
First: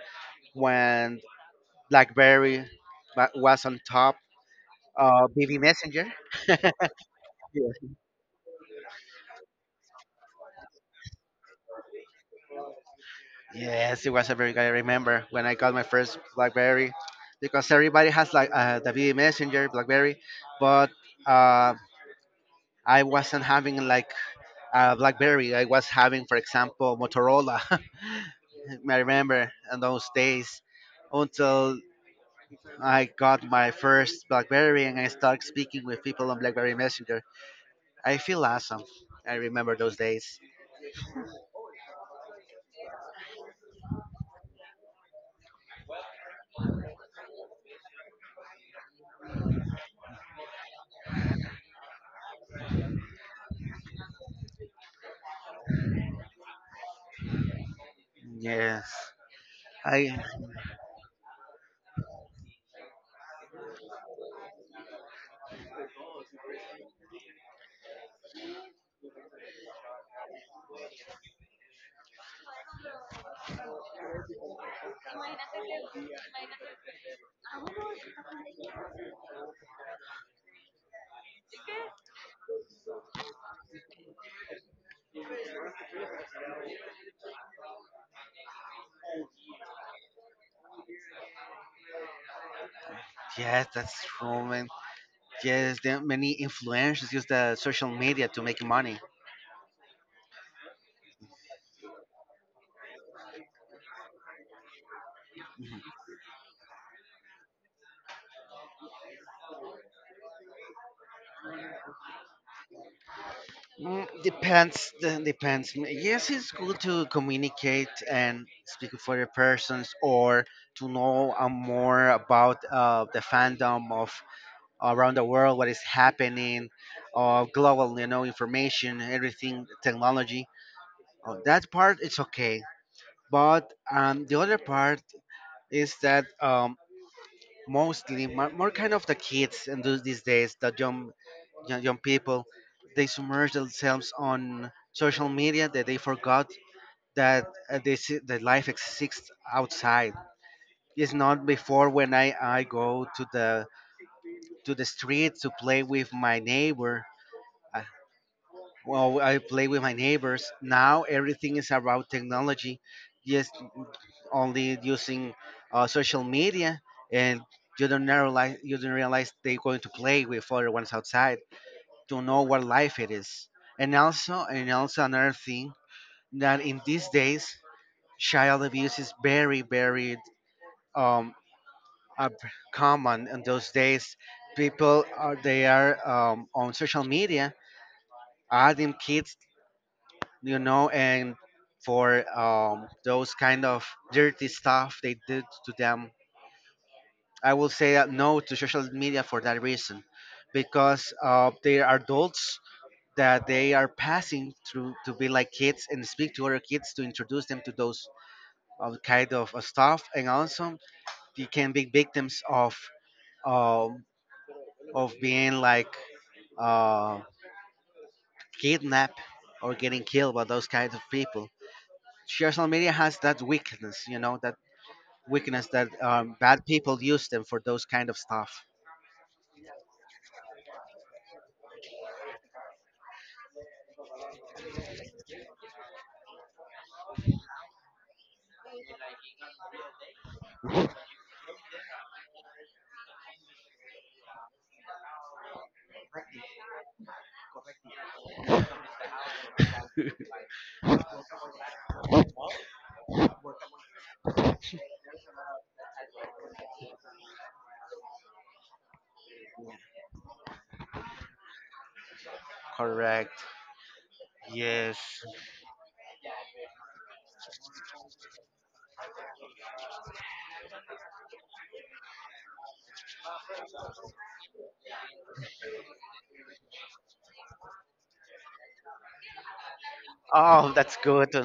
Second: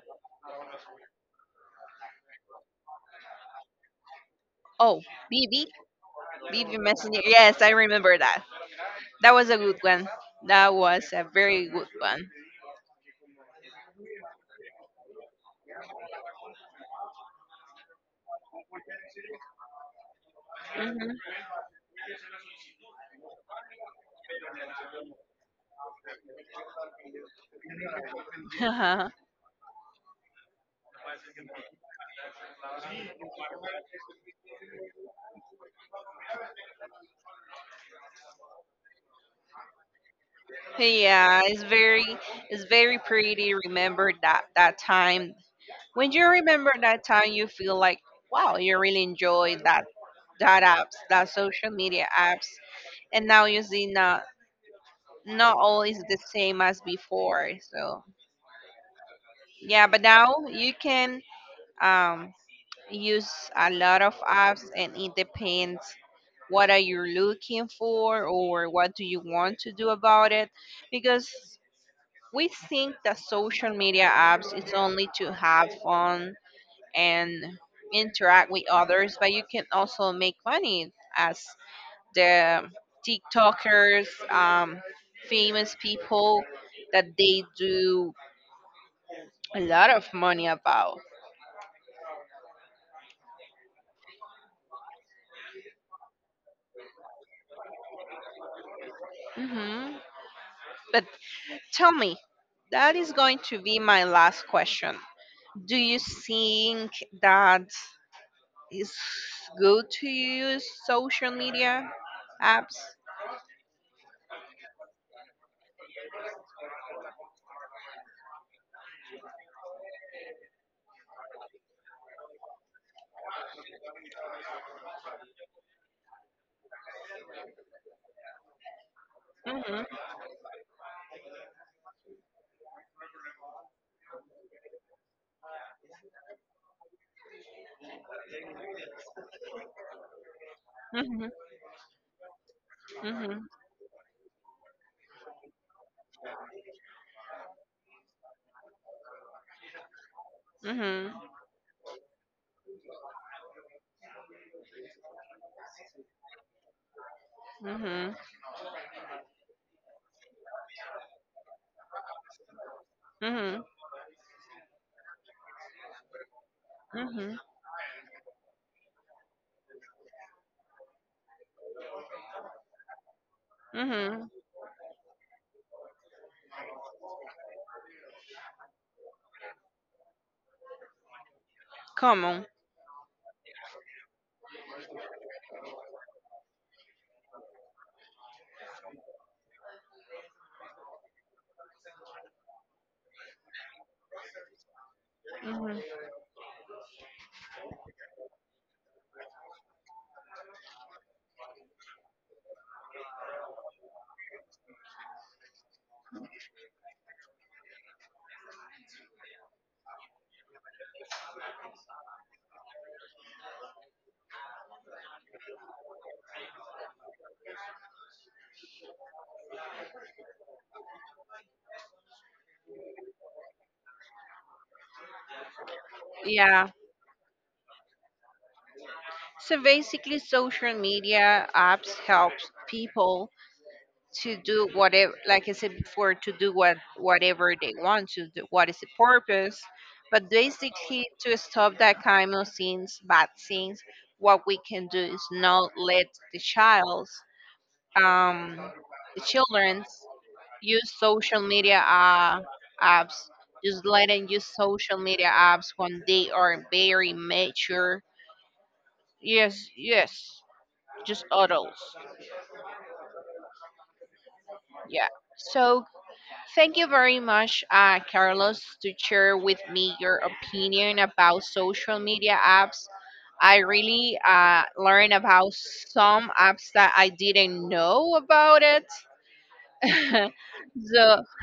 when BlackBerry was on top,
Oh,
BB
BB,
Messenger.
BB Messenger. Yes, I remember that. That was a good one. That was a very good one.
Yes, it was a very good. I remember when I got my first BlackBerry, because everybody has like the BB Messenger BlackBerry, but
Mhm.
uh, I wasn't having like BlackBerry. I was having, for example, Motorola. I remember in those days until I got my first BlackBerry and I started speaking with people on BlackBerry Messenger. I feel awesome. I remember those days.
yeah, it's very pretty. Remember that that time. When you remember that time, you feel like, wow, you really enjoyed that that apps, that social media apps, and now you see not not all is the same as before. So
Yes.
yeah, but
I
now you can um, use a lot of apps, and it depends what are you looking for or what do you want to do about it, because we think that social media apps is only to have fun and interact with others, but you can also make money as the TikTokers, famous people that they do a lot of money about.
Yes, that's true, man. Yes, there are many influencers use the social media to make money.
hmm But tell me, that is going to be my last question. Do you think that it's good to use social media apps?
Mm, depends. Then Depends. Mm, yes, it's good to communicate and speak with other persons, or to know more about the fandom of around the world, what is happening, global, information, everything,
Mhm,
technology. That part it's okay, but the other part is that mostly more kind of the kids and those these days, the
mhm,
young people they
mhm,
submerge themselves on social media that they forgot that the life exists outside.
mhm,
It's not before when I go to the street to play with my neighbor. uh,
mhm,
well, I play with my neighbors now. Everything is about technology, just
mhm,
only using social media,
mhm,
and you don't realize they're going to play with other ones outside to know what life it is. And
mhm.
also, and also another thing that in these days, child abuse is very, very um,
Come
uh,
on.
common. In those days, people are they are on social media adding kids, and for those kind of dirty stuff they did to
Mhm.
them. I will say that no to social media for that reason, because they are adults that they are passing through to be like kids and speak to other kids to introduce them to those kind of stuff, and also they can be victims um, of being like uh, kidnapped or getting killed by those kinds of people. Social media has that weakness, that weakness that bad
Yeah.
people use them for those kind of stuff.
So basically, social media apps helps people to do whatever, like I said before, to do whatever they want to do. What is the purpose? But basically, to stop that kind of things, bad things, what we can do is not let the child's, um, the childrens use social media apps. Just let them use social media apps when they are very mature. Yes, yes just adults.
Correct. Yes.
Yeah. So thank you very much, Carlos, to share with me your opinion about social media apps. I really learned about some apps that I didn't know about it.
Oh, that's
so,
good. to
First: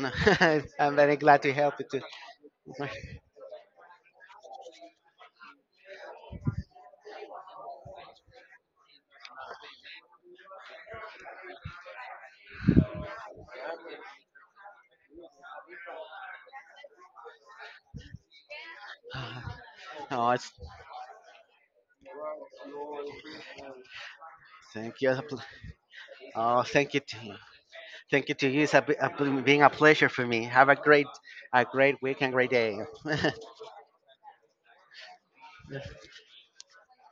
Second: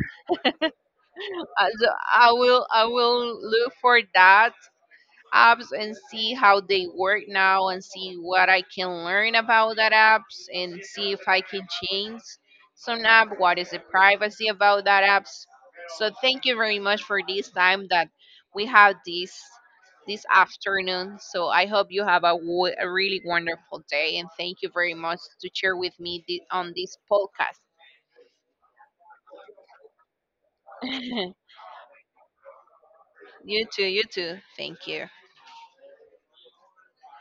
I'm very glad
so
to help you too.
I will look for that apps and see how they work now and see what I can learn about that apps and see if I can change some app, what is the privacy about that apps. So thank you very much for this time that we have this this
oh, it's
afternoon. So I hope you have a, a really wonderful day and thank you very
thank you.
much to share with me
Oh,
on this
thank you.
podcast.
Thank you to you. It's been a pleasure for me. Have a great week and great day.
you too, you too. Thank you.